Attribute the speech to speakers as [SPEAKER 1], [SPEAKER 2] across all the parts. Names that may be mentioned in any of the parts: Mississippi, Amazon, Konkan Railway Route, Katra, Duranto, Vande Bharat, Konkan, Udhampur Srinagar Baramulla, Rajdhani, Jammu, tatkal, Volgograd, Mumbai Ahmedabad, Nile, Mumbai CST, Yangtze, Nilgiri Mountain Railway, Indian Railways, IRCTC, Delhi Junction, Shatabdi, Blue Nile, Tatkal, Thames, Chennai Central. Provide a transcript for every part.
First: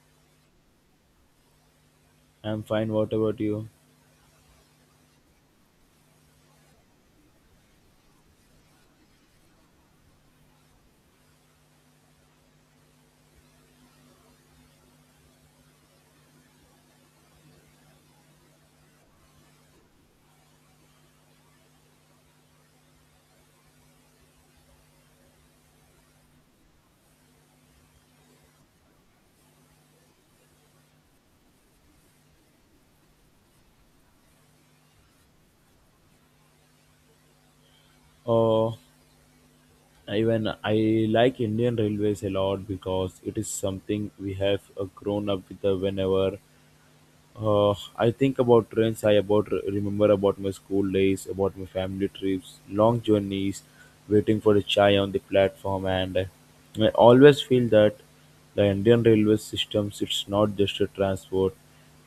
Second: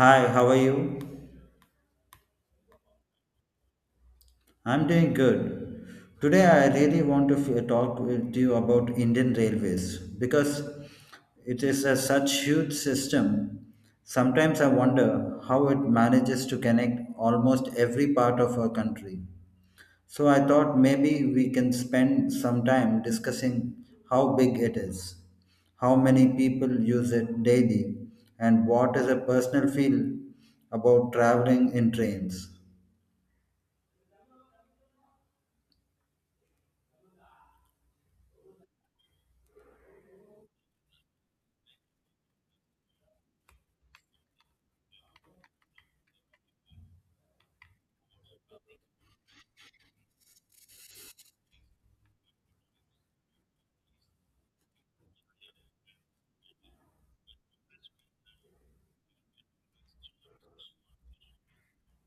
[SPEAKER 1] Hi, how are you?
[SPEAKER 2] I'm fine. What about you?
[SPEAKER 1] I'm doing good. Today, I really want to talk with you about Indian Railways because it is a such huge system. Sometimes I wonder how it manages to connect almost every part of our country. So I thought maybe we can spend some time discussing how big it is, how many people use it daily, and what is a personal feel about traveling in trains.
[SPEAKER 2] Oh, even I like Indian Railways a lot because it is something we have grown up with whenever I think about trains. I about remember about my school days, about my family trips, long journeys, waiting for a chai on the platform, and I always feel that the Indian railway system it's not just a transport,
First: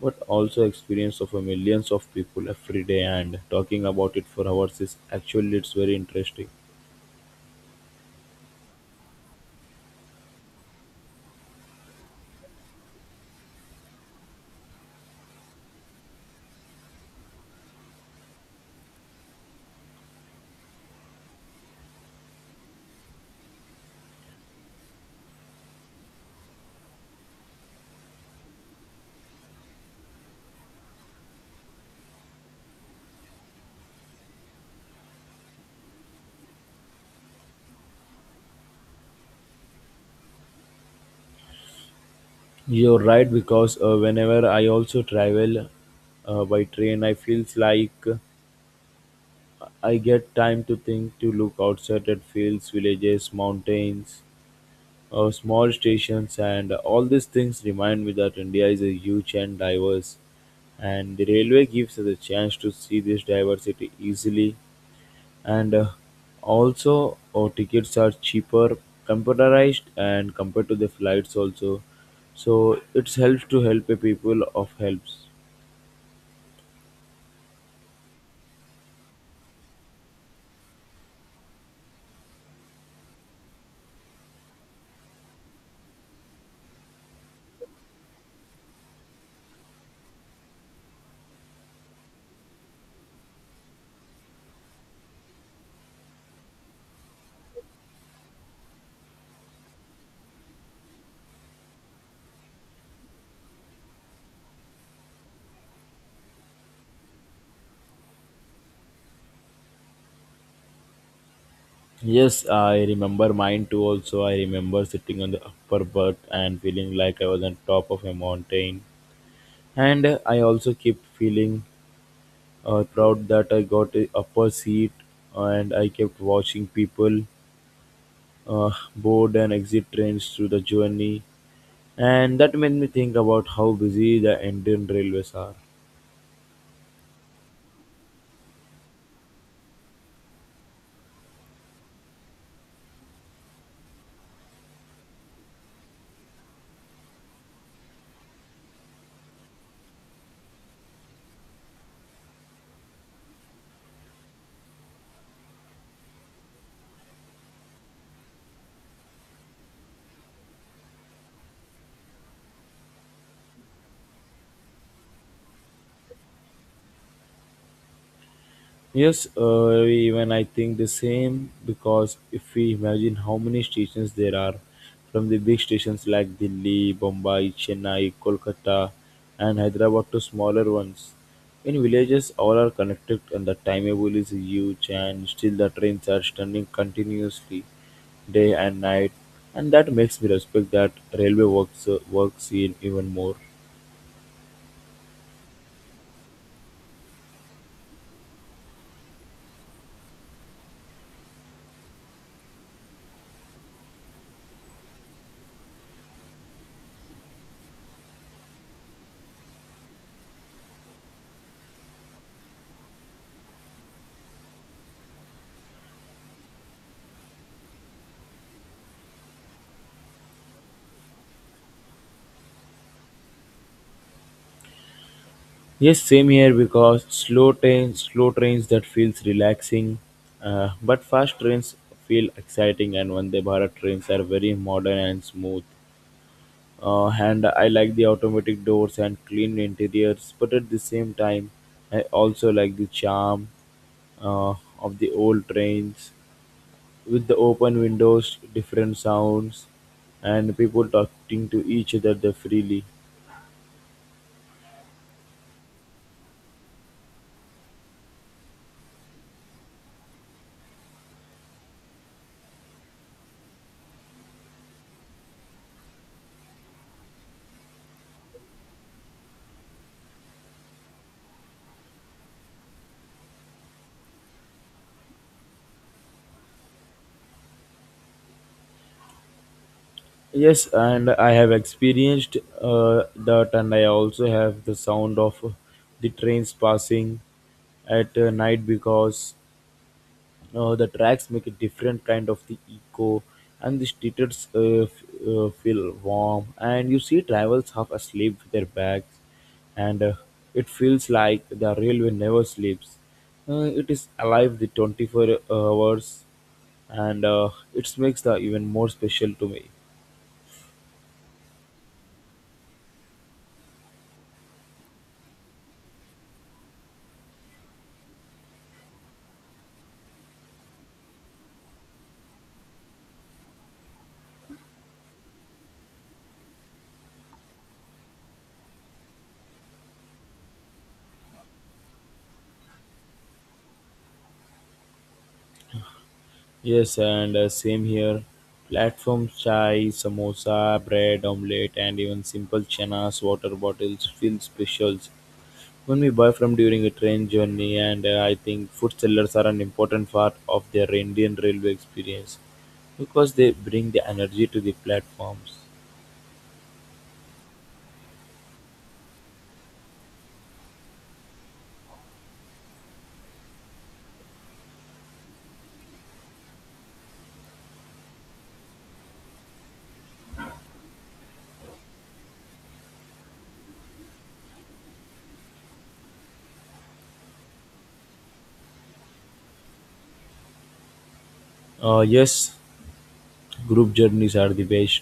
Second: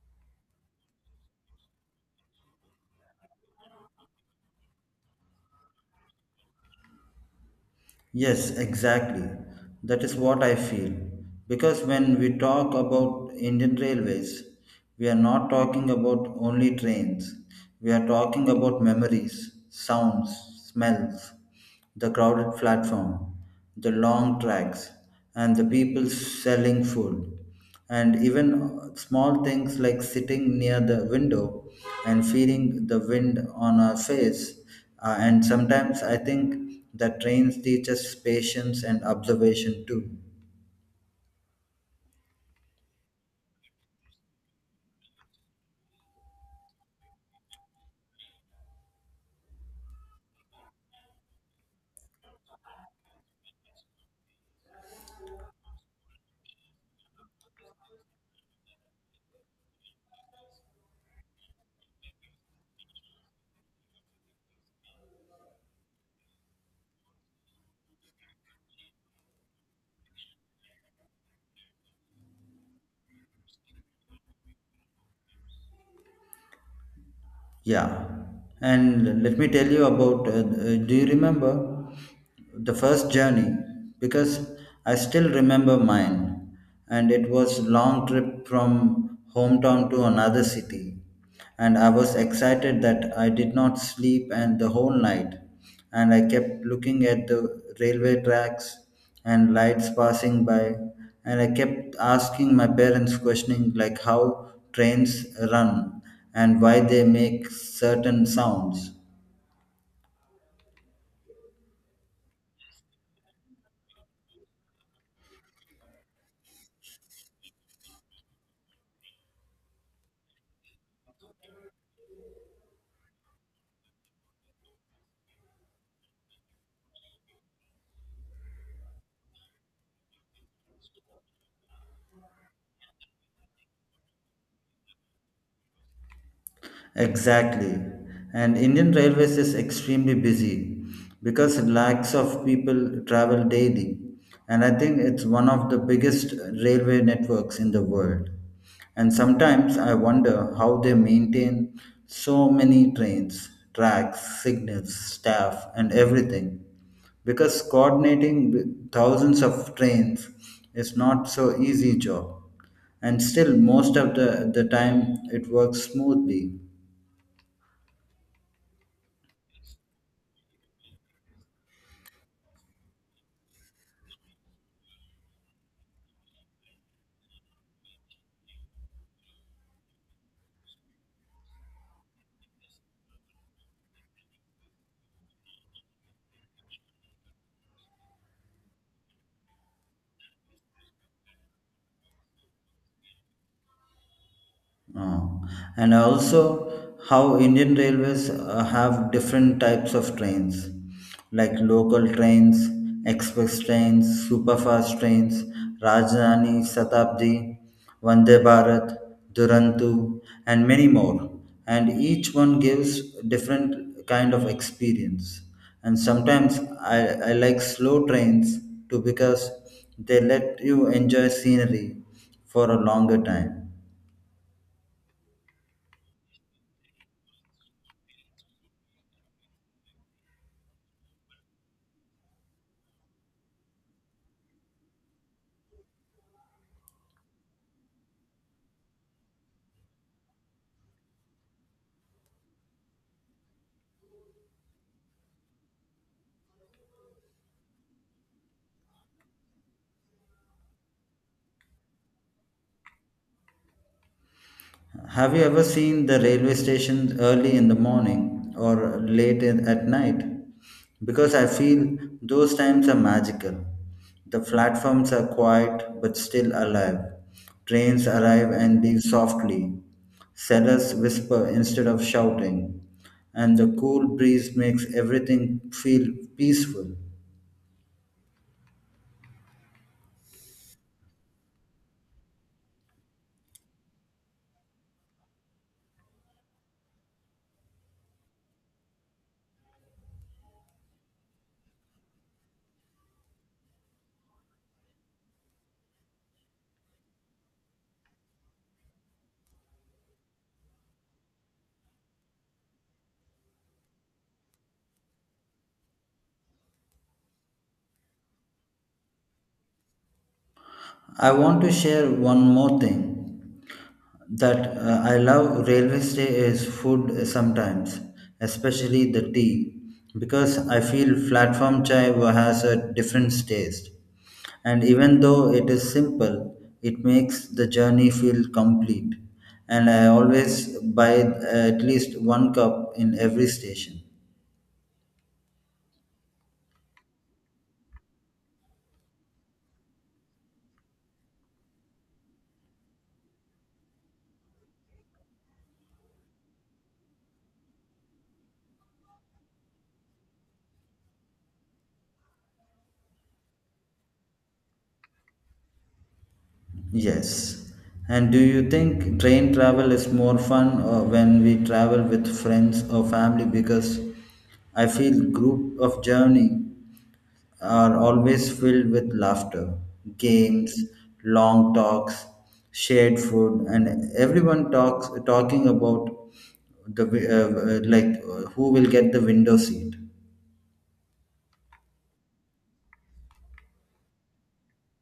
[SPEAKER 2] but also experience of a millions of people every day. And talking about it for hours is actually it's very interesting.
[SPEAKER 1] Yes, exactly. That is what I feel. Because when we talk about Indian railways, we are not talking about only trains. We are talking about memories, sounds, smells, the crowded platform, the long tracks, and the people selling food and even small things like sitting near the window and feeling the wind on our face. And sometimes I think that trains teach us patience and observation too.
[SPEAKER 2] You're right because whenever I also travel by train, I feels like. I get time to think, to look outside at fields, villages, mountains, small stations, and all these things remind me that India is a huge and diverse. And the railway gives us a chance to see this diversity easily. And Also, our tickets are cheaper, computerized, and compared to the flights also. So it helps to help a people of helps.
[SPEAKER 1] Yeah, and let me tell you about do you remember the first journey, because I still remember mine, and it was long trip from hometown to another city, and I was excited that I did not sleep and the whole night, and I kept looking at the railway tracks and lights passing by, and I kept asking my parents questioning like how trains run and why they make certain sounds.
[SPEAKER 2] Yes, I remember mine too. Also, I remember sitting on the upper berth and feeling like I was on top of a mountain. And I also kept feeling proud that I got a upper seat, and I kept watching people board and exit trains through the journey. And that made me think about how busy the Indian railways are.
[SPEAKER 1] Exactly. And Indian Railways is extremely busy because lakhs of people travel daily. And I think it's one of the biggest railway networks in the world. And sometimes I wonder how they maintain so many trains, tracks, signals, staff, and everything. Because coordinating with thousands of trains is not so easy job. And still most of the time it works smoothly.
[SPEAKER 2] Yes, even I think the same because if we imagine how many stations there are, from the big stations like Delhi, Bombay, Chennai, Kolkata, and Hyderabad to smaller ones. In villages, all are connected, and the timetable is huge, and still the trains are standing continuously, day and night, and that makes me respect that railway works in even more.
[SPEAKER 1] Uh, and also how Indian railways have different types of trains, like local trains, express trains, superfast trains, Rajdhani, Shatabdi, Vande Bharat, Duranto, and many more. And each one gives different kind of experience. And sometimes I like slow trains too, because they let you enjoy scenery for a longer time.
[SPEAKER 2] Yes, same here because slow trains that feels relaxing, but fast trains feel exciting, and Vande Bharat trains are very modern and smooth. And I like the automatic doors and clean interiors, but at the same time, I also like the charm uh, of the old trains with the open windows, different sounds, and people talking to each other freely.
[SPEAKER 1] Have you ever seen the railway station early in the morning or late in, at night? Because I feel those times are magical. The platforms are quiet but still alive. Trains arrive and leave softly. Sellers whisper instead of shouting. And the cool breeze makes everything feel peaceful.
[SPEAKER 2] Yes, and I have experienced that, and I also have the sound of the trains passing at night because the tracks make a different kind of the echo, and the streets feel warm, and you see travels half asleep with their bags, and it feels like the railway never sleeps. It is alive the 24 hours, and it makes the even more special to me.
[SPEAKER 1] I want to share one more thing, that I love railway stay is food sometimes, especially the tea, because I feel platform chai has a different taste. And even though it is simple, it makes the journey feel complete. And I always buy at least one cup in every station.
[SPEAKER 2] Yes, and same here. Platform chai, samosa, bread, omelette, and even simple chanas, water bottles feel specials when we buy from during a train journey. And I think food sellers are an important part of their Indian railway experience because they bring the energy to the platforms.
[SPEAKER 1] Yes. And do you think train travel is more fun when we travel with friends or family? Because I feel group of journey are always filled with laughter, games, long talks, shared food, and everyone talks talking about the who will get the window seat.
[SPEAKER 2] Yes, group journeys are the best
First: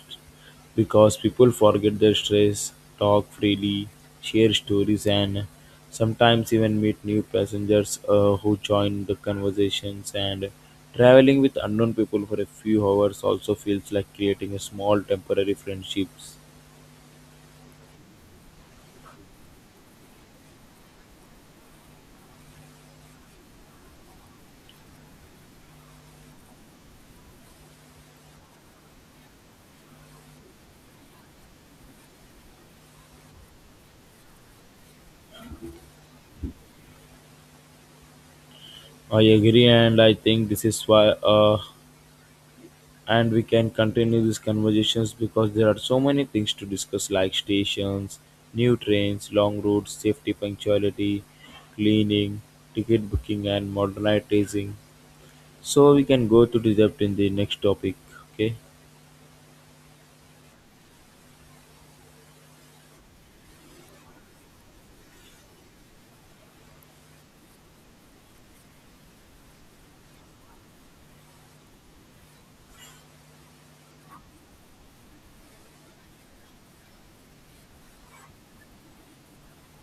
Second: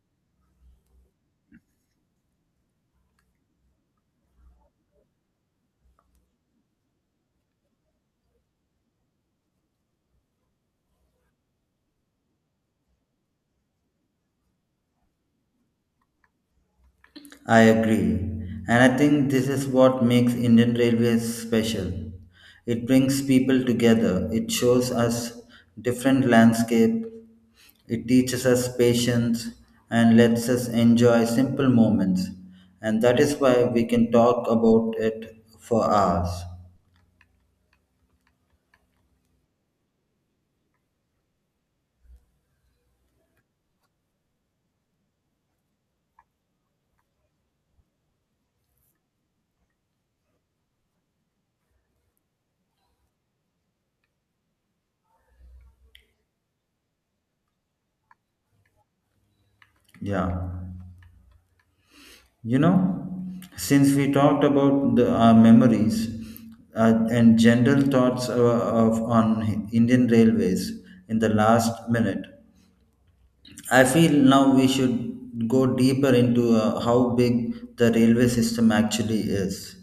[SPEAKER 2] because people forget their stress, talk freely, share stories, and sometimes even meet new passengers who join the conversations. And traveling with unknown people for a few hours also feels like creating a small temporary friendships.
[SPEAKER 1] I agree. And I think this is what makes Indian Railways special. It brings people together, it shows us different landscape, it teaches us patience and lets us enjoy simple moments. And that is why we can talk about it for hours.
[SPEAKER 2] I agree, and I think this is why. And we can continue these conversations because there are so many things to discuss like stations, new trains, long routes, safety, punctuality, cleaning, ticket booking, and modernizing. So we can go to the depth in the next topic. Okay.
[SPEAKER 1] Yeah. You know, since we talked about our memories and general thoughts on Indian railways in the last minute, I feel now we should go deeper into how big the railway system actually is.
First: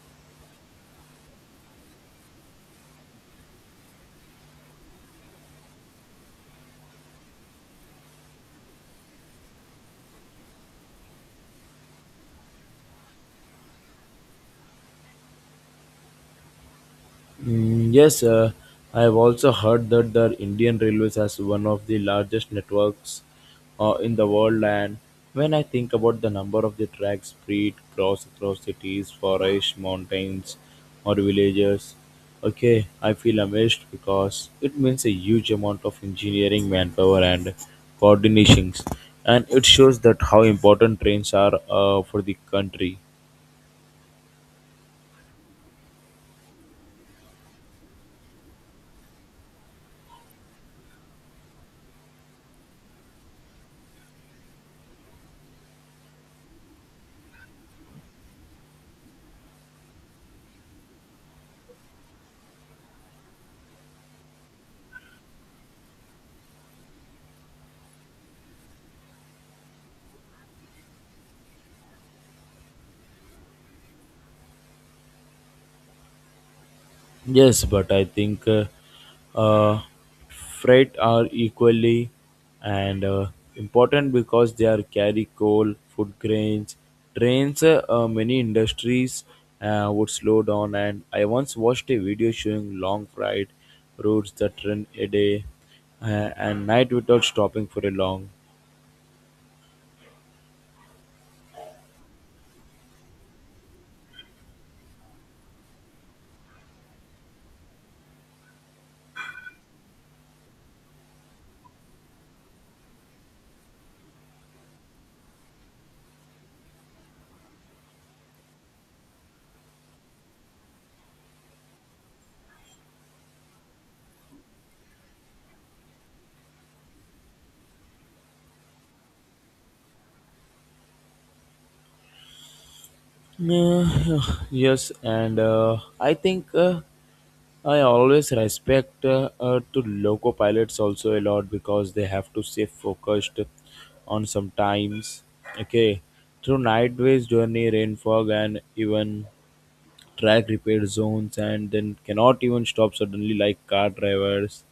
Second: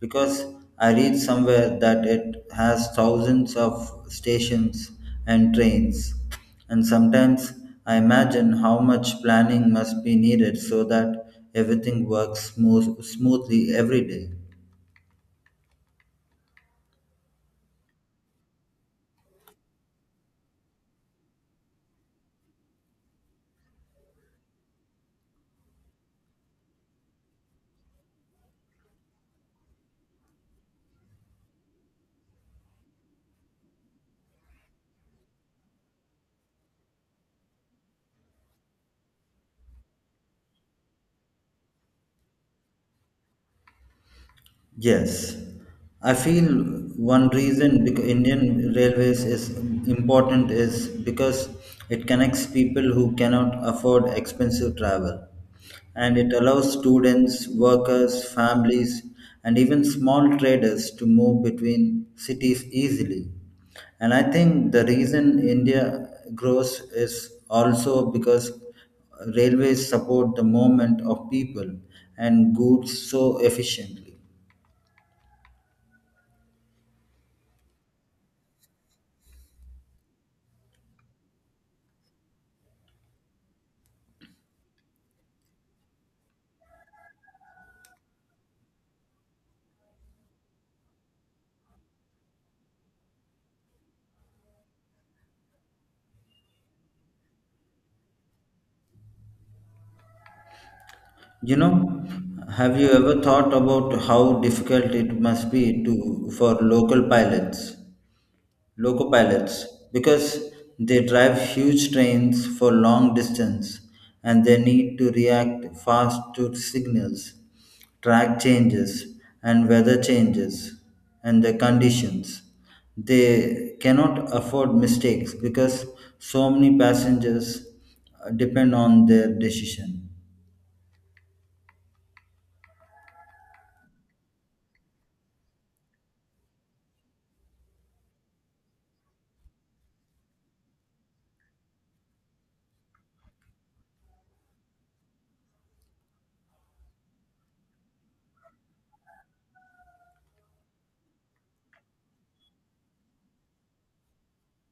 [SPEAKER 1] Because I read somewhere that it has thousands of stations and trains. And sometimes I imagine how much planning must be needed so that everything works smoothly every day.
[SPEAKER 2] Yes, I have also heard that the Indian Railways has one of the largest networks in the world. And when I think about the number of the tracks spread cross across cities, forests, mountains, or villages, okay, I feel amazed because it means a huge amount of engineering manpower and coordinations, and it shows that how important trains are for the country.
[SPEAKER 1] Yes, I feel one reason Indian Railways is important is because it connects people who cannot afford expensive travel, and it allows students, workers, families, and even small traders to move between cities easily. And I think the reason India grows is also because railways support the movement of people and goods so efficiently.
[SPEAKER 2] Yes, but I think uh, freight are equally and important because they are carry coal, food grains, trains. Many industries would slow down, and I once watched a video showing long freight routes that run a day uh, and night without stopping for a long.
[SPEAKER 1] You know, have you ever thought about how difficult it must be to for local pilots, because they drive huge trains for long distance, and they need to react fast to signals, track changes, and weather changes, and the conditions. They cannot afford mistakes because so many passengers depend on their decision.
[SPEAKER 2] Uh, yes, and I think I always respect to loco pilots also a lot because they have to stay focused on sometimes. Okay, through night waves journey, rain fog, and even track repair zones, and then cannot even stop suddenly like car drivers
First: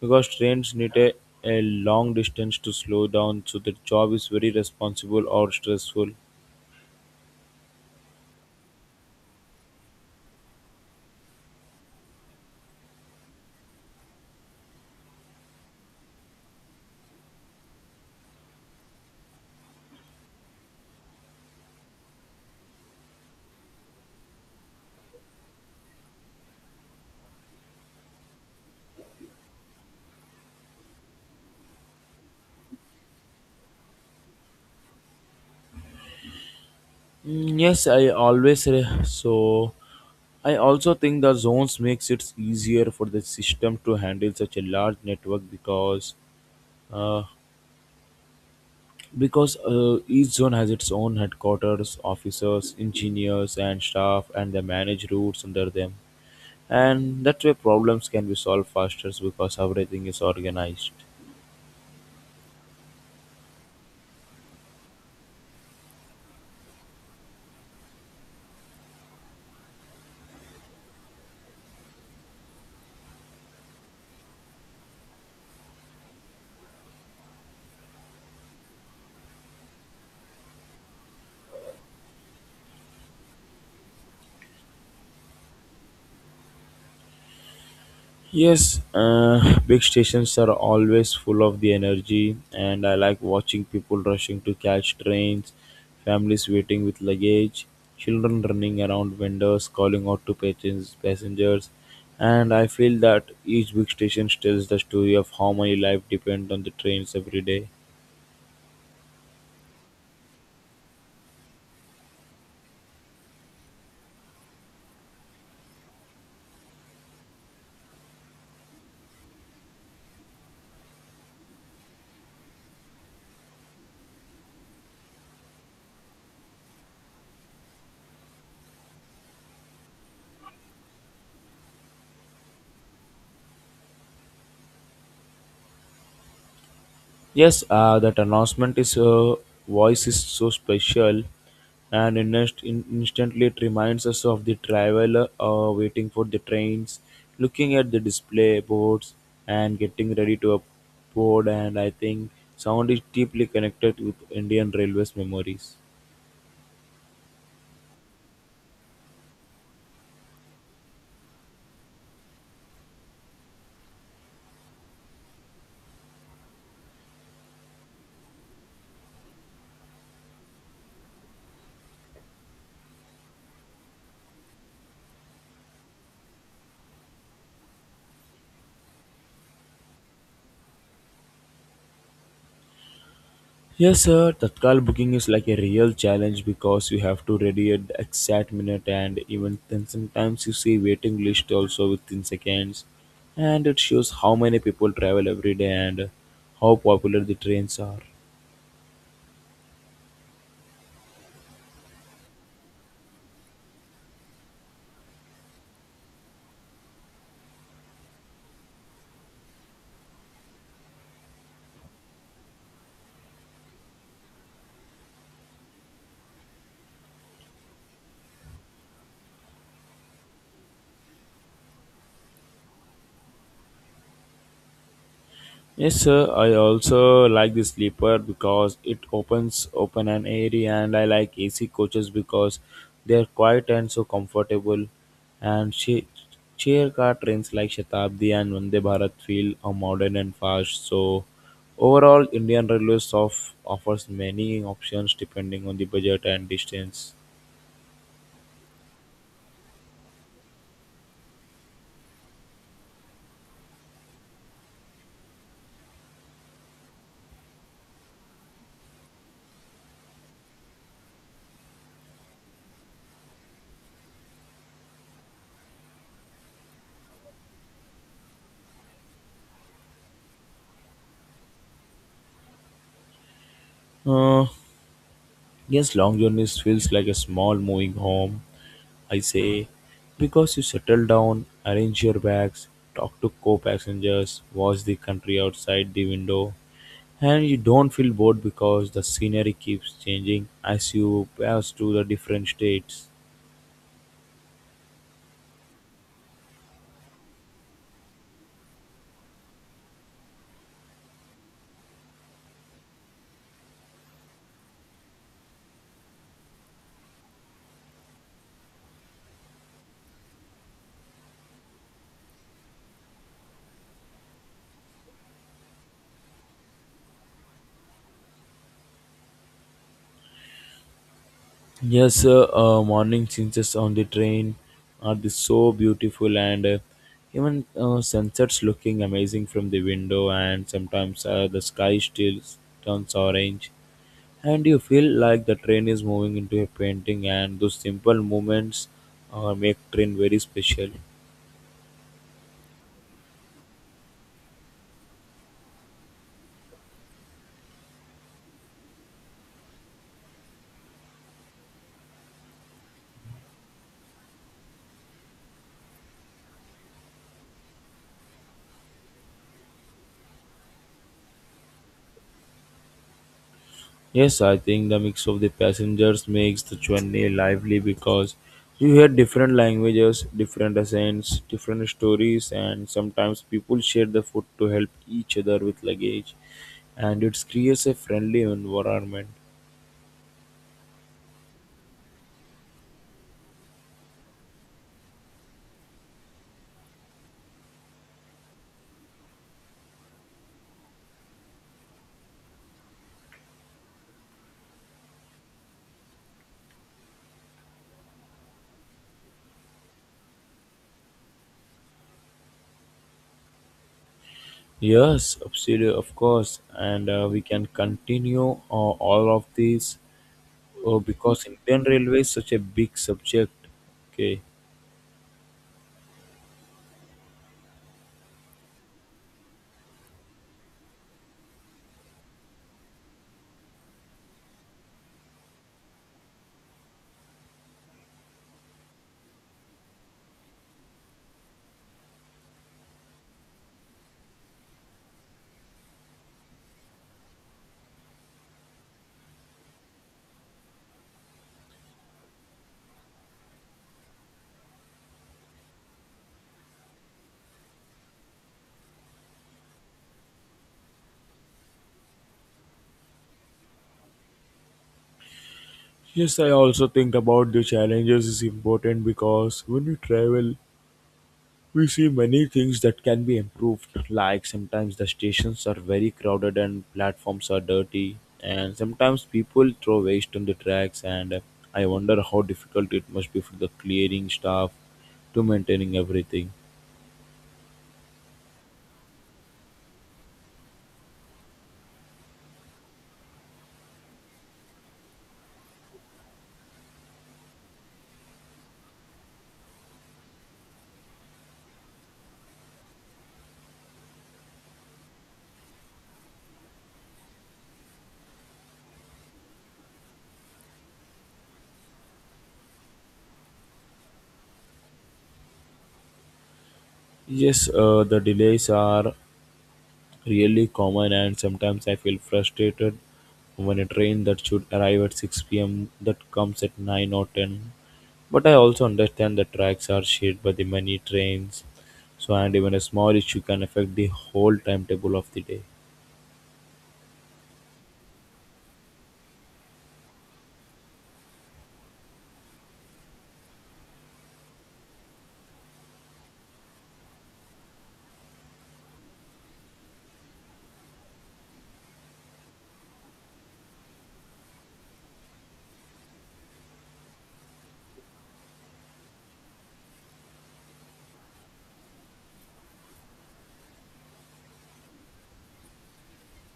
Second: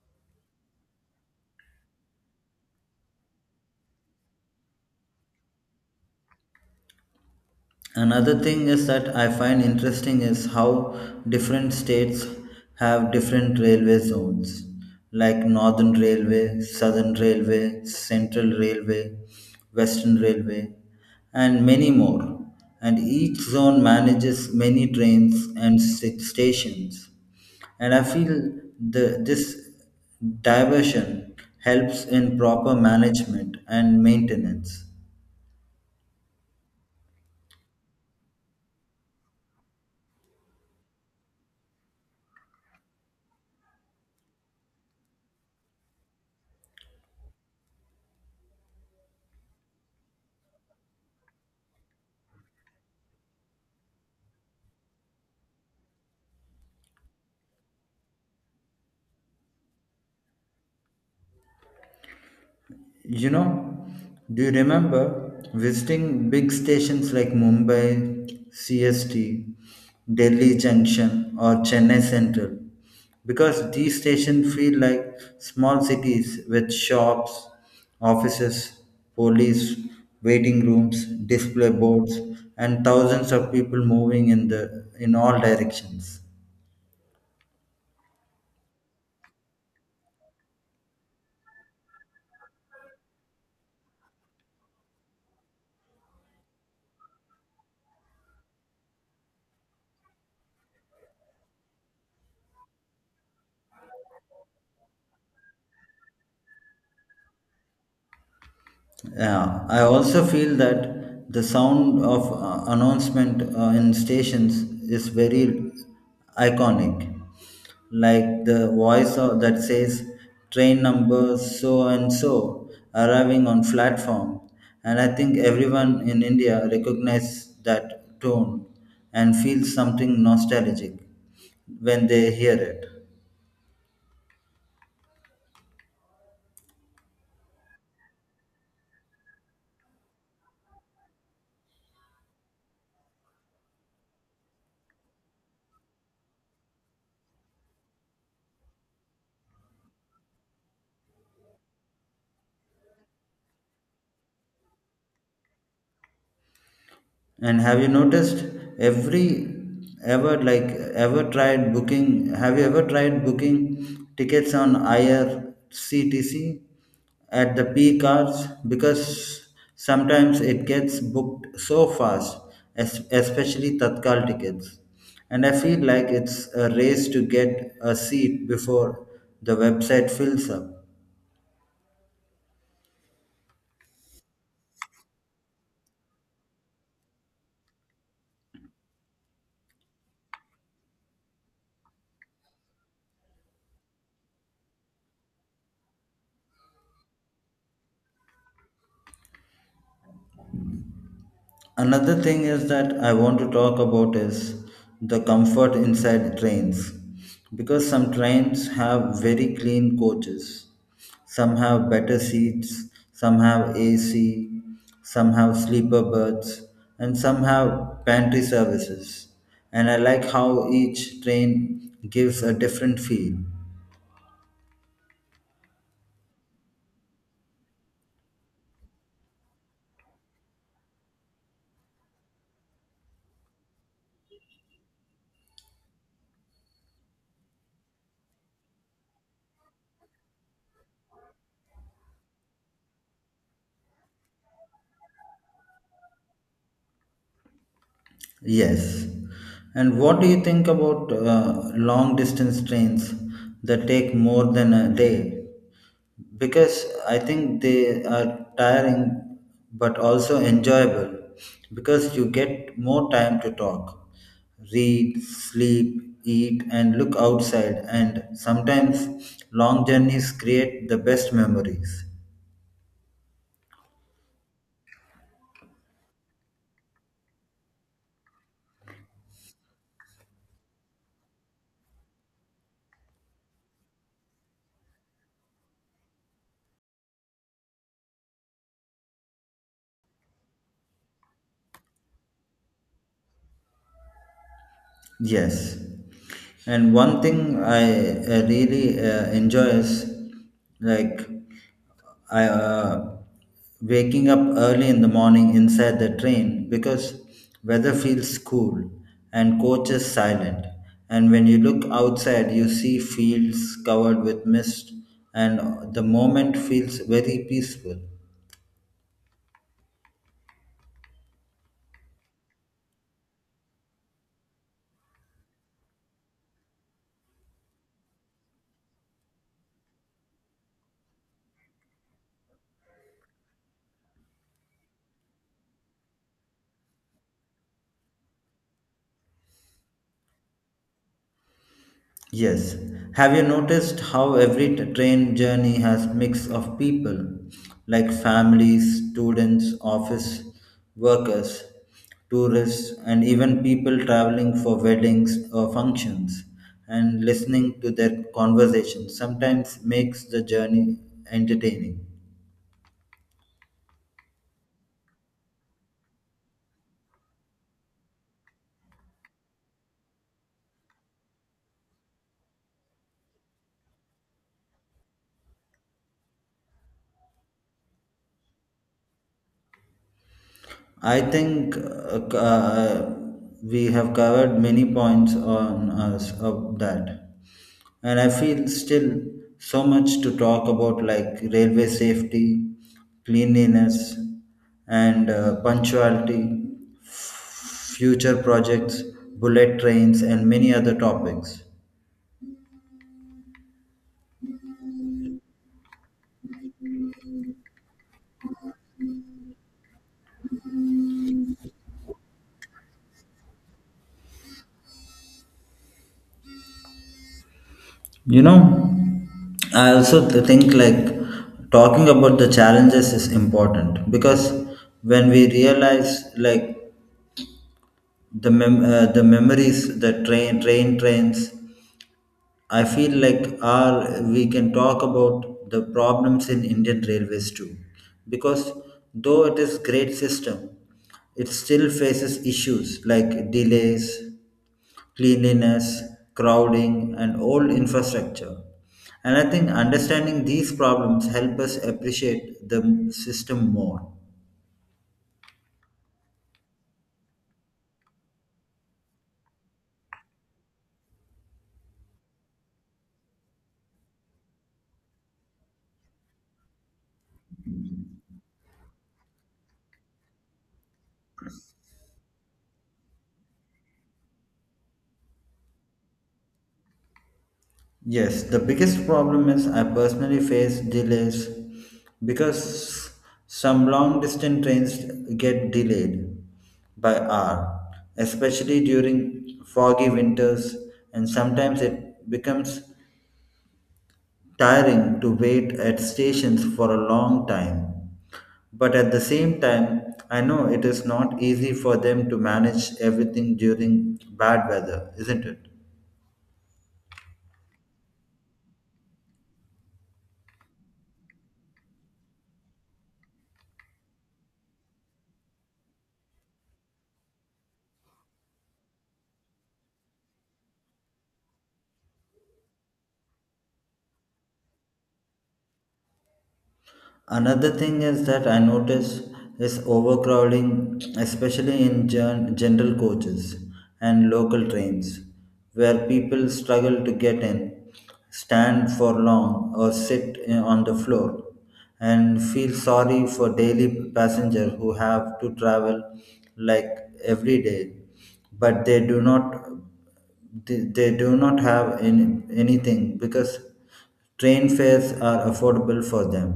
[SPEAKER 2] because trains need a long distance to slow down. So the job is very responsible or stressful.
[SPEAKER 1] Another thing is that I find interesting is how different states have different railway zones, like Northern Railway, Southern Railway, Central Railway, Western Railway, and many more. And each zone manages many trains and stations. And I feel this diversion helps in proper management and maintenance.
[SPEAKER 2] Yes, I always re- so I also think the zones makes it easier for the system to handle such a large network uh, because each zone has its own headquarters, officers, engineers, and staff, and they manage routes under them, and that way problems can be solved faster because everything is organized.
[SPEAKER 1] You know, do you remember visiting big stations like Mumbai, CST, Delhi Junction, or Chennai Central? Because these stations feel like small cities with shops, offices, police, waiting rooms, display boards, and thousands of people moving in the in all directions.
[SPEAKER 2] Yes, big stations are always full of the energy, and I like watching people rushing to catch trains, families waiting with luggage, children running around vendors calling out to patrons, passengers, and I feel that each big station tells the story of how many life depend on the trains every day.
[SPEAKER 1] Yeah, I also feel that the sound of announcement in stations is very iconic. Like the voice of, that says train number so and so arriving on platform. And I think everyone in India recognizes that tone and feels something nostalgic when they hear it.
[SPEAKER 2] Yes, that announcement is voice is so special, and instantly it reminds us of the traveler waiting for the trains, looking at the display boards, and getting ready to board. And I think sound is deeply connected with Indian Railways memories.
[SPEAKER 1] And have you noticed every ever like ever tried booking? Have you ever tried booking tickets on IRCTC at the peak hours? Because sometimes it gets booked so fast, especially tatkal tickets. And I feel like it's a race to get a seat before the website fills up.
[SPEAKER 2] Yes, sir. Tatkal booking is like a real challenge because you have to ready at the exact minute, and even then, sometimes you see waiting list also within seconds, and it shows how many people travel every day and how popular the trains are.
[SPEAKER 1] Another thing is that I want to talk about is the comfort inside trains, because some trains have very clean coaches. Some have better seats, some have AC, some have sleeper berths, and some have pantry services. And I like how each train gives a different feel.
[SPEAKER 2] Yes, sir. I also like the sleeper because it opens open and airy, and I like AC coaches because they are quiet and so comfortable. And she, Chair car trains like Shatabdi and Vande Bharat feel are modern and fast. So overall, Indian Railways offers many options depending on the budget and distance.
[SPEAKER 1] Yes. And what do you think about long distance trains that take more than a day? Because I think they are tiring but also enjoyable, because you get more time to talk, read, sleep, eat, and look outside. And sometimes long journeys create the best memories.
[SPEAKER 2] Uh, yes, long journeys feels like a small moving home, I say, because you settle down, arrange your bags, talk to co passengers, watch the country outside the window, and you don't feel bored because the scenery keeps changing as you pass through the different states.
[SPEAKER 1] Yes. And one thing I really enjoy is like I, uh, waking up early in the morning inside the train, because weather feels cool and coach is silent, and when you look outside you see fields covered with mist, and the moment feels very peaceful.
[SPEAKER 2] Yes, sir, morning changes on the train are the so beautiful, and even sunsets looking amazing from the window, and sometimes the sky still turns orange, and you feel like the train is moving into a painting, and those simple moments make train very special.
[SPEAKER 1] Yes. Have you noticed how every train journey has mix of people, like families, students, office workers, tourists, and even people traveling for weddings or functions, and listening to their conversations sometimes makes the journey entertaining.
[SPEAKER 2] Yes, I think the mix of the passengers makes the journey lively because you hear different languages, different accents, different stories, and sometimes people share the food to help each other with luggage, and it creates a friendly environment.
[SPEAKER 1] I think we have covered many points on us of that, and I feel still so much to talk about, like railway safety, cleanliness, and punctuality, future projects, bullet trains, and many other topics.
[SPEAKER 2] Yes, absolutely, of course. And we can continue all of these. Oh, because Indian Railway is such a big subject. Okay.
[SPEAKER 1] You know, I also think like talking about the challenges is important, because when we realize like the the memories the trains, I feel like are we can talk about the problems in indian railways too, because though it is great system, it still faces issues like delays, cleanliness, crowding, and old infrastructure, and I think understanding these problems help us appreciate the system more.
[SPEAKER 2] Yes, I also think about the challenges is important because when we travel, we see many things that can be improved. Like sometimes the stations are very crowded and platforms are dirty, and sometimes people throw waste on the tracks. And I wonder how difficult it must be for the clearing staff to maintaining everything.
[SPEAKER 1] Yes, the biggest problem is I personally face delays, because some long distance trains get delayed by hour, especially during foggy winters, and sometimes it becomes tiring to wait at stations for a long time. But at the same time, I know it is not easy for them to manage everything during bad weather, isn't it?
[SPEAKER 2] Yes, the delays are really common, and sometimes I feel frustrated when a train that should arrive at 6 p.m. that comes at 9 or 10. But I also understand that tracks are shared by the many trains, so and even a small issue can affect the whole timetable of the day.
[SPEAKER 1] Another thing is that I notice is overcrowding, especially in general coaches and local trains, where people struggle to get in, stand for long, or sit on the floor, and feel sorry for daily passengers who have to travel like every day, but they do not they do not have any, anything because train fares are affordable for them.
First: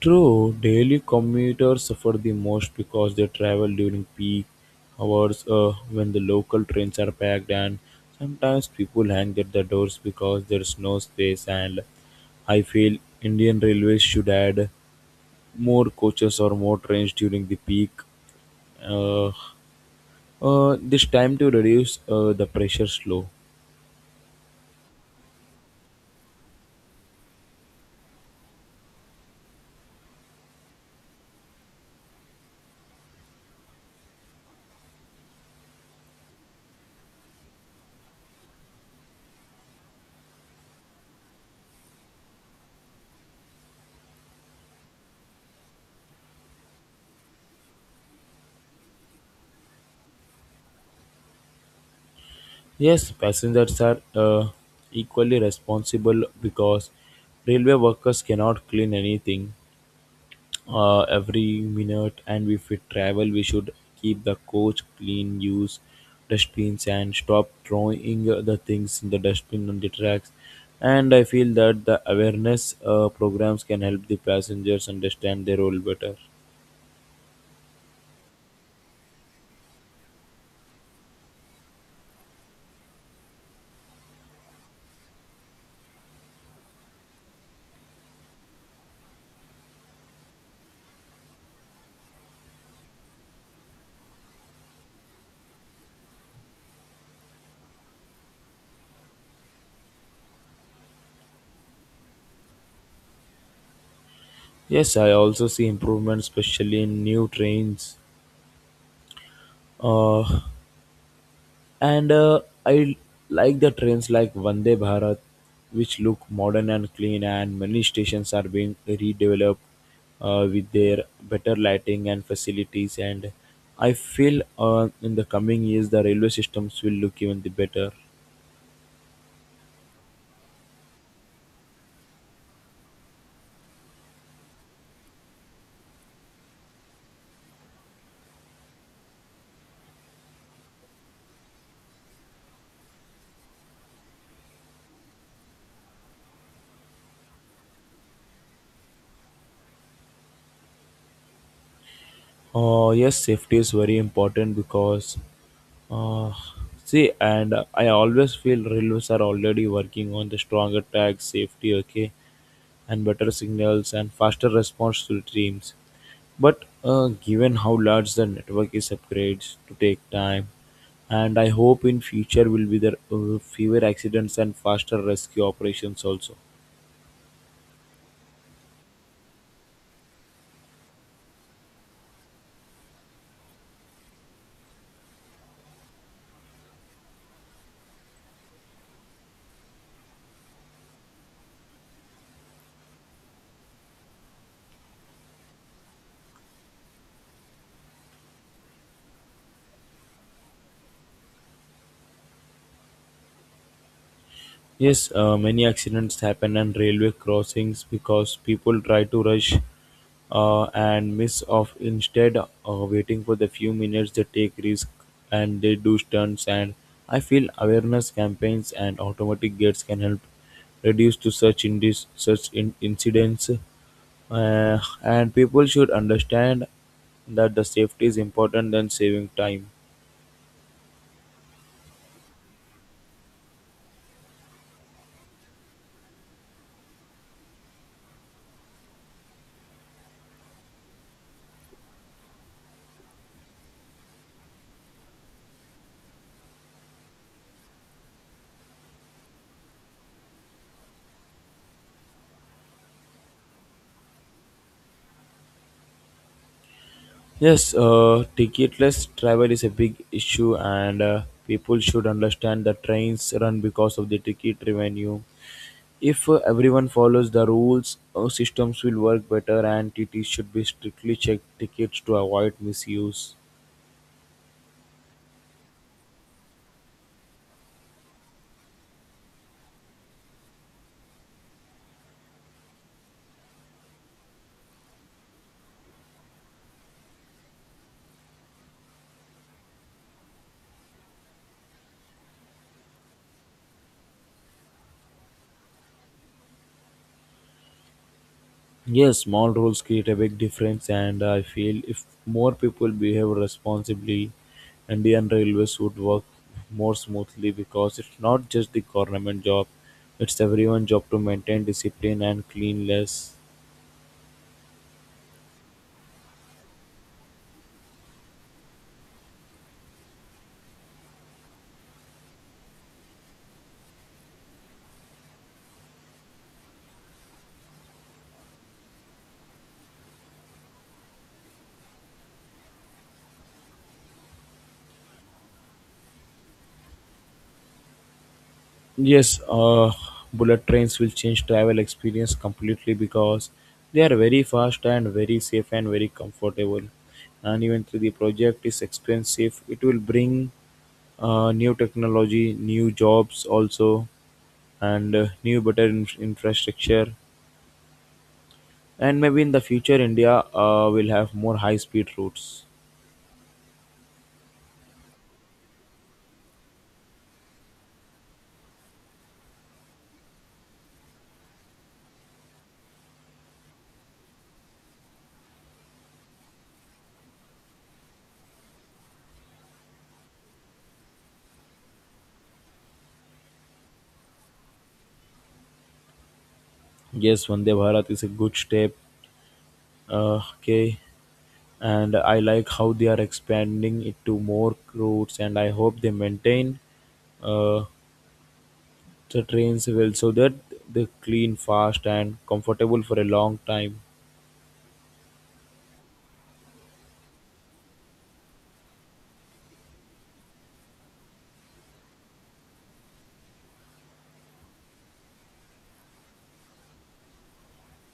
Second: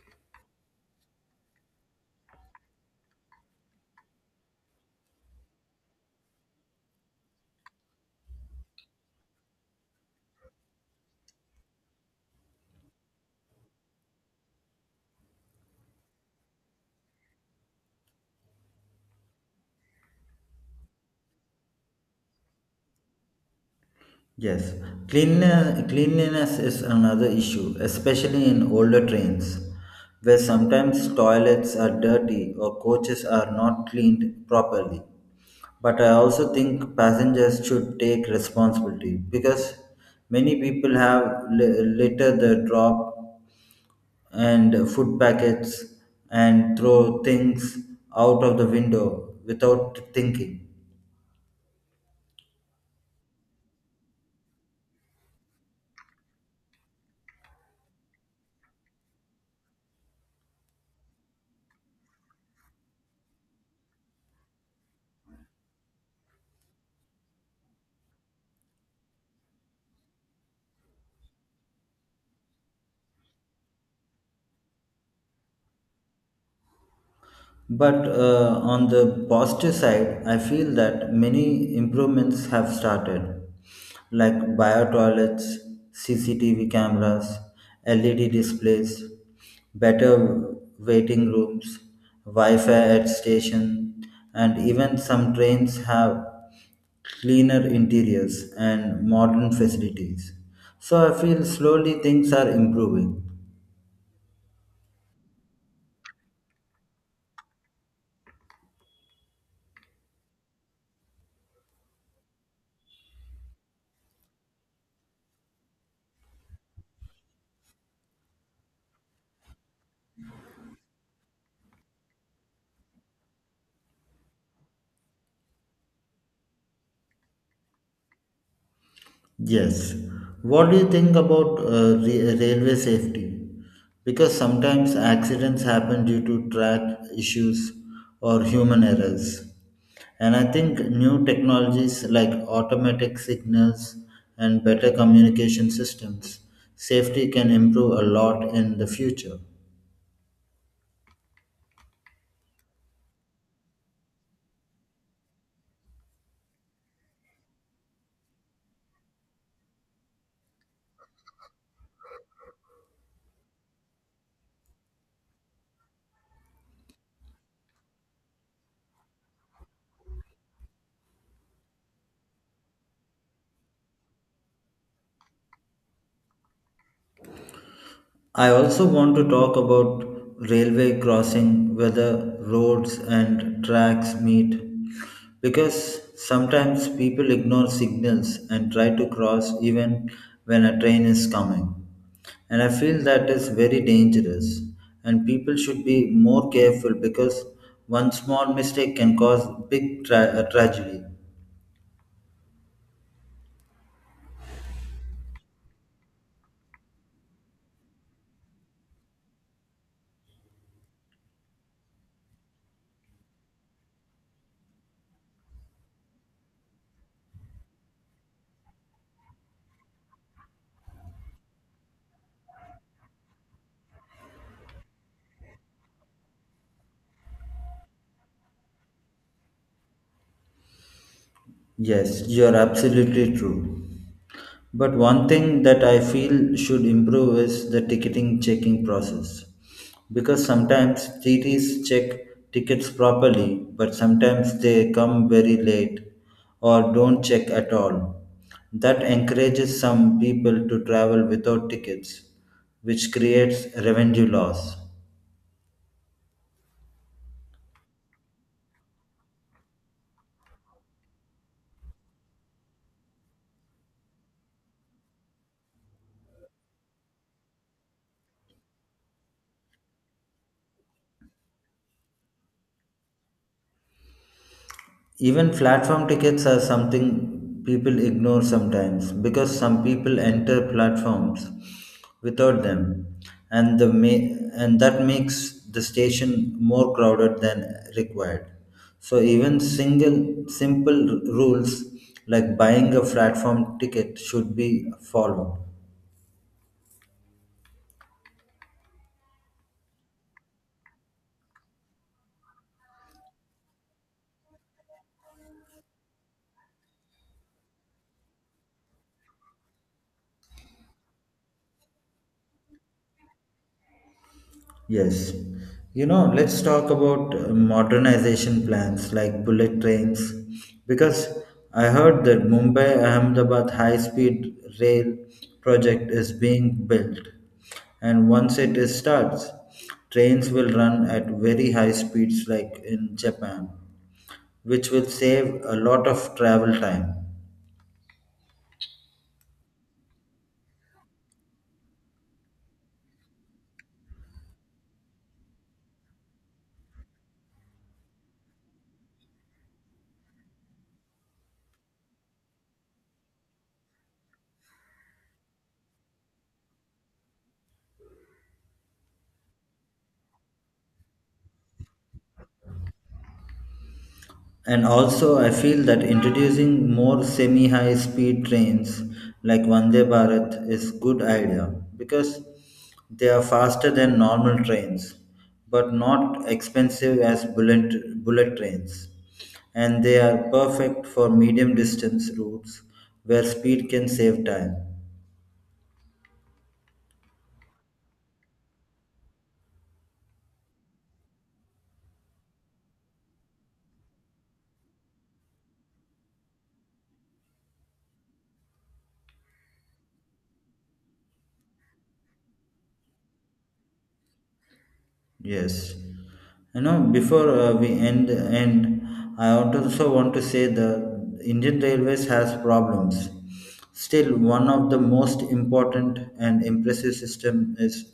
[SPEAKER 2] True, daily commuters suffer the most because they travel during peak hours when the local trains are packed, and sometimes people hang at the doors because there's no space. And I feel Indian Railways should add more coaches or more trains during the peak. Uh, this time to reduce the pressure slow.
[SPEAKER 1] Yes, cleanliness is another issue, especially in older trains, where sometimes toilets are dirty or coaches are not cleaned properly. But I also think passengers should take responsibility because many people have litter the drop and food packets and throw things out of the window without thinking.
[SPEAKER 2] Yes, passengers are equally responsible because railway workers cannot clean anything every minute. And if we travel, we should keep the coach clean, use dustbins, and stop throwing the things in the dustbin on the tracks. And I feel that the awareness programs can help the passengers understand their role better.
[SPEAKER 1] But on the positive side, I feel that many improvements have started, like bio toilets, CCTV cameras, LED displays, better waiting rooms, Wi-Fi at station, and even some trains have cleaner interiors and modern facilities. So I feel slowly things are improving.
[SPEAKER 2] Yes, I also see improvement, especially in new trains. Uh, and I like the trains like Vande Bharat, which look modern and clean, and many stations are being redeveloped with their better lighting and facilities. And I feel in the coming years the railway systems will look even the better.
[SPEAKER 1] Yes. What do you think about railway safety? Because sometimes accidents happen due to track issues or human errors. And I think new technologies like automatic signals and better communication systems, safety can improve a lot in the future.
[SPEAKER 2] Yes, safety is very important because uh, see, and I always feel railways are already working on the stronger track safety. Okay, and better signals and faster response to teams. But given how large the network is, upgrades to take time, and I hope in future will be there fewer accidents and faster rescue operations also.
[SPEAKER 1] I also want to talk about railway crossing, whether roads and tracks meet, because sometimes people ignore signals and try to cross even when a train is coming. And I feel that is very dangerous, and people should be more careful because one small mistake can cause big tragedy.
[SPEAKER 2] Yes, many accidents happen on railway crossings because people try to rush and miss off. Instead, waiting for the few minutes, they take risk and they do stunts. And I feel awareness campaigns and automatic gates can help reduce to such in incidents. And people should understand that the safety is important than saving time.
[SPEAKER 1] Yes, you are absolutely true. But one thing that I feel should improve is the ticketing checking process. Because sometimes TTs check tickets properly, but sometimes they come very late or don't check at all. That encourages some people to travel without tickets, which creates revenue loss.
[SPEAKER 2] Yes, ticketless travel is a big issue, and people should understand that trains run because of the ticket revenue. If everyone follows the rules, systems will work better, and TTs should be strictly checked tickets to avoid misuse.
[SPEAKER 1] Even platform tickets are something people ignore sometimes, because some people enter platforms without them, and the and that makes the station more crowded than required, so even single simple rules like buying a platform ticket should be followed.
[SPEAKER 2] Yes, small rules create a big difference, and I feel if more people behave responsibly, Indian railways would work more smoothly because it's not just the government job, it's everyone's job to maintain discipline and cleanliness.
[SPEAKER 1] Yes. You know, let's talk about modernization plans like bullet trains, because I heard that Mumbai Ahmedabad high speed rail project is being built, and once it is starts trains will run at very high speeds like in Japan, which will save a lot of travel time.
[SPEAKER 2] Yes, bullet trains will change travel experience completely because they are very fast and very safe and very comfortable. And even though the project is expensive, it will bring new technology, new jobs also, and new better infrastructure. And maybe in the future, India will have more high-speed routes.
[SPEAKER 1] And also, I feel that introducing more semi high speed trains like Vande Bharat is good idea, because they are faster than normal trains but not expensive as bullet trains. And they are perfect for medium distance routes where speed can save time.
[SPEAKER 2] Yes, Vande Bharat is a good step. Okay, and I like how they are expanding it to more routes, and I hope they maintain uh, the trains well so that they're clean, fast, and comfortable for a long time.
[SPEAKER 1] Yes, you know before we end end, I also want to say the Indian Railways has problems. Still, one of the most important and impressive system is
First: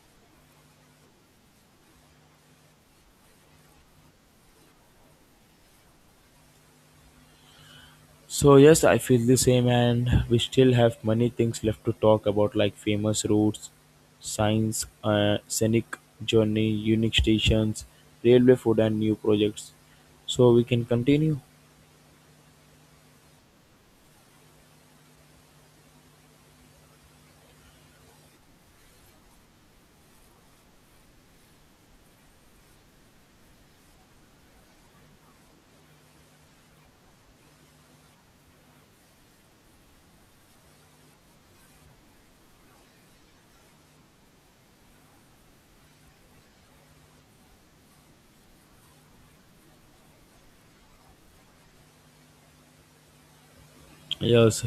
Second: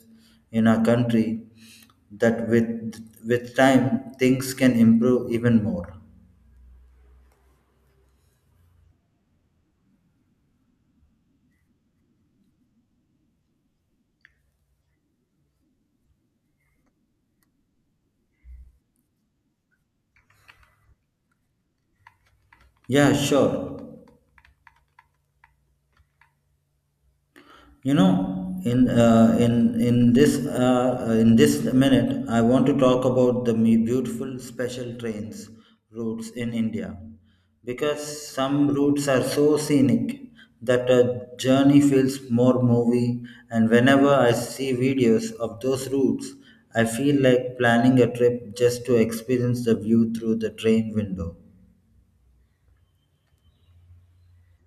[SPEAKER 1] in our country, that with time things can improve even more.
[SPEAKER 2] So yes, I feel the same, and we still have many things left to talk about like famous routes, signs, scenic journey, unique stations, railway food, and new projects. So we can continue.
[SPEAKER 1] Yeah, sure. You know, in this in this minute, I want to talk about the beautiful special trains routes in India, because some routes are so scenic that a journey feels more movie. And whenever I see videos of those routes, I feel like planning a trip just to experience the view through the train window.
[SPEAKER 2] Yes,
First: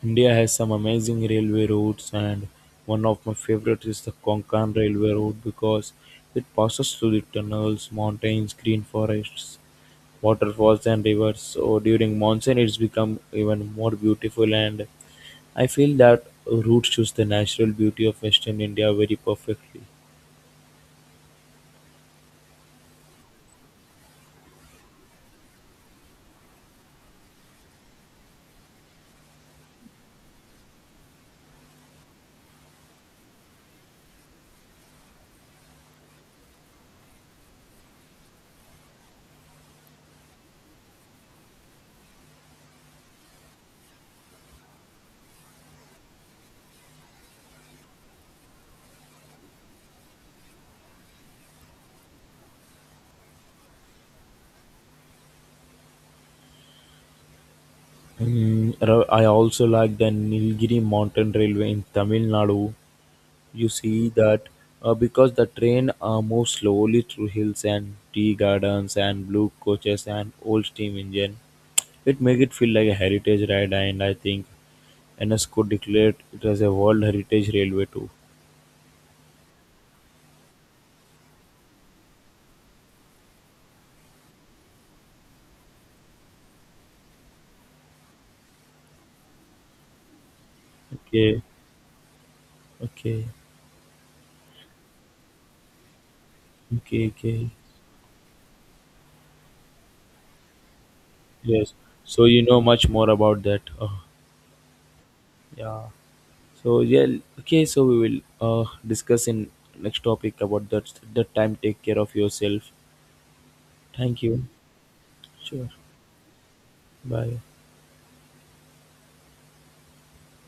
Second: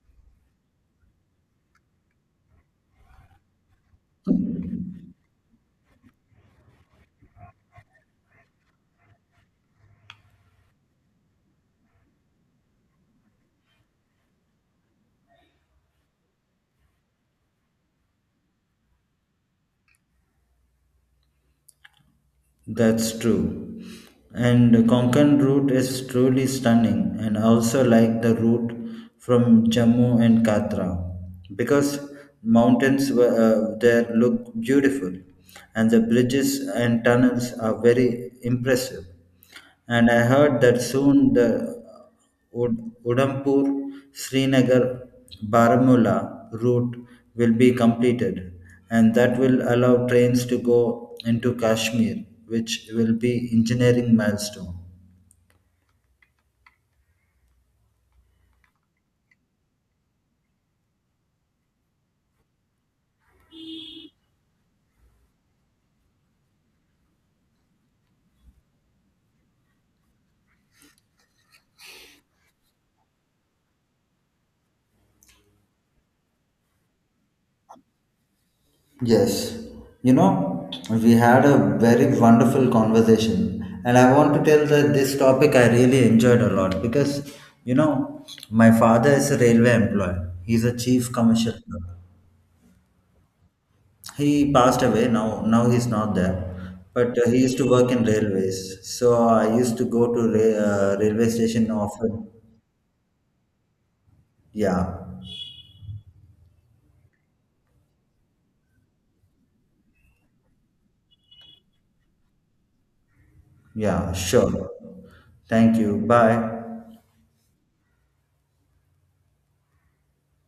[SPEAKER 2] India has some amazing railway routes, and one of my favorite is the Konkan Railway Route because it passes through the tunnels, mountains, green forests, waterfalls, and rivers. So during monsoon, it's become even more beautiful, and I feel that route shows the natural beauty of Western India very perfectly.
[SPEAKER 1] That's true. And Konkan route is truly stunning, and I also like the route from Jammu and Katra, because mountains were, there look beautiful, and the bridges and tunnels are very impressive. And I heard that soon the Udhampur Srinagar Baramulla route will be completed, and that will allow trains to go into Kashmir, which will be engineering milestone.
[SPEAKER 2] I also like the Nilgiri Mountain Railway in Tamil Nadu. You see that, because the train moves slowly through hills and tea gardens and blue coaches and old steam engine, it make it feel like a heritage ride. And I think UNESCO declared it as a world heritage railway too.
[SPEAKER 1] Yes, you know, we had a very wonderful conversation, and I want to tell that this topic I really enjoyed a lot because you know, my father is a railway employee, he's a chief
[SPEAKER 2] Okay.
[SPEAKER 1] commercial.
[SPEAKER 2] Okay.
[SPEAKER 1] He passed away. Now, now he's not there.
[SPEAKER 2] Okay.
[SPEAKER 1] But he
[SPEAKER 2] Okay.
[SPEAKER 1] used to work in railways. So I used to go to railway station
[SPEAKER 2] Yes, so
[SPEAKER 1] often.
[SPEAKER 2] you know much more about that. Oh,
[SPEAKER 1] Yeah,
[SPEAKER 2] yeah. So yeah. Okay, so we will discuss in next topic about that. That time take care of yourself.
[SPEAKER 1] yeah,
[SPEAKER 2] Thank you.
[SPEAKER 1] sure.
[SPEAKER 2] Sure.
[SPEAKER 1] Thank you. Bye.
[SPEAKER 2] Bye.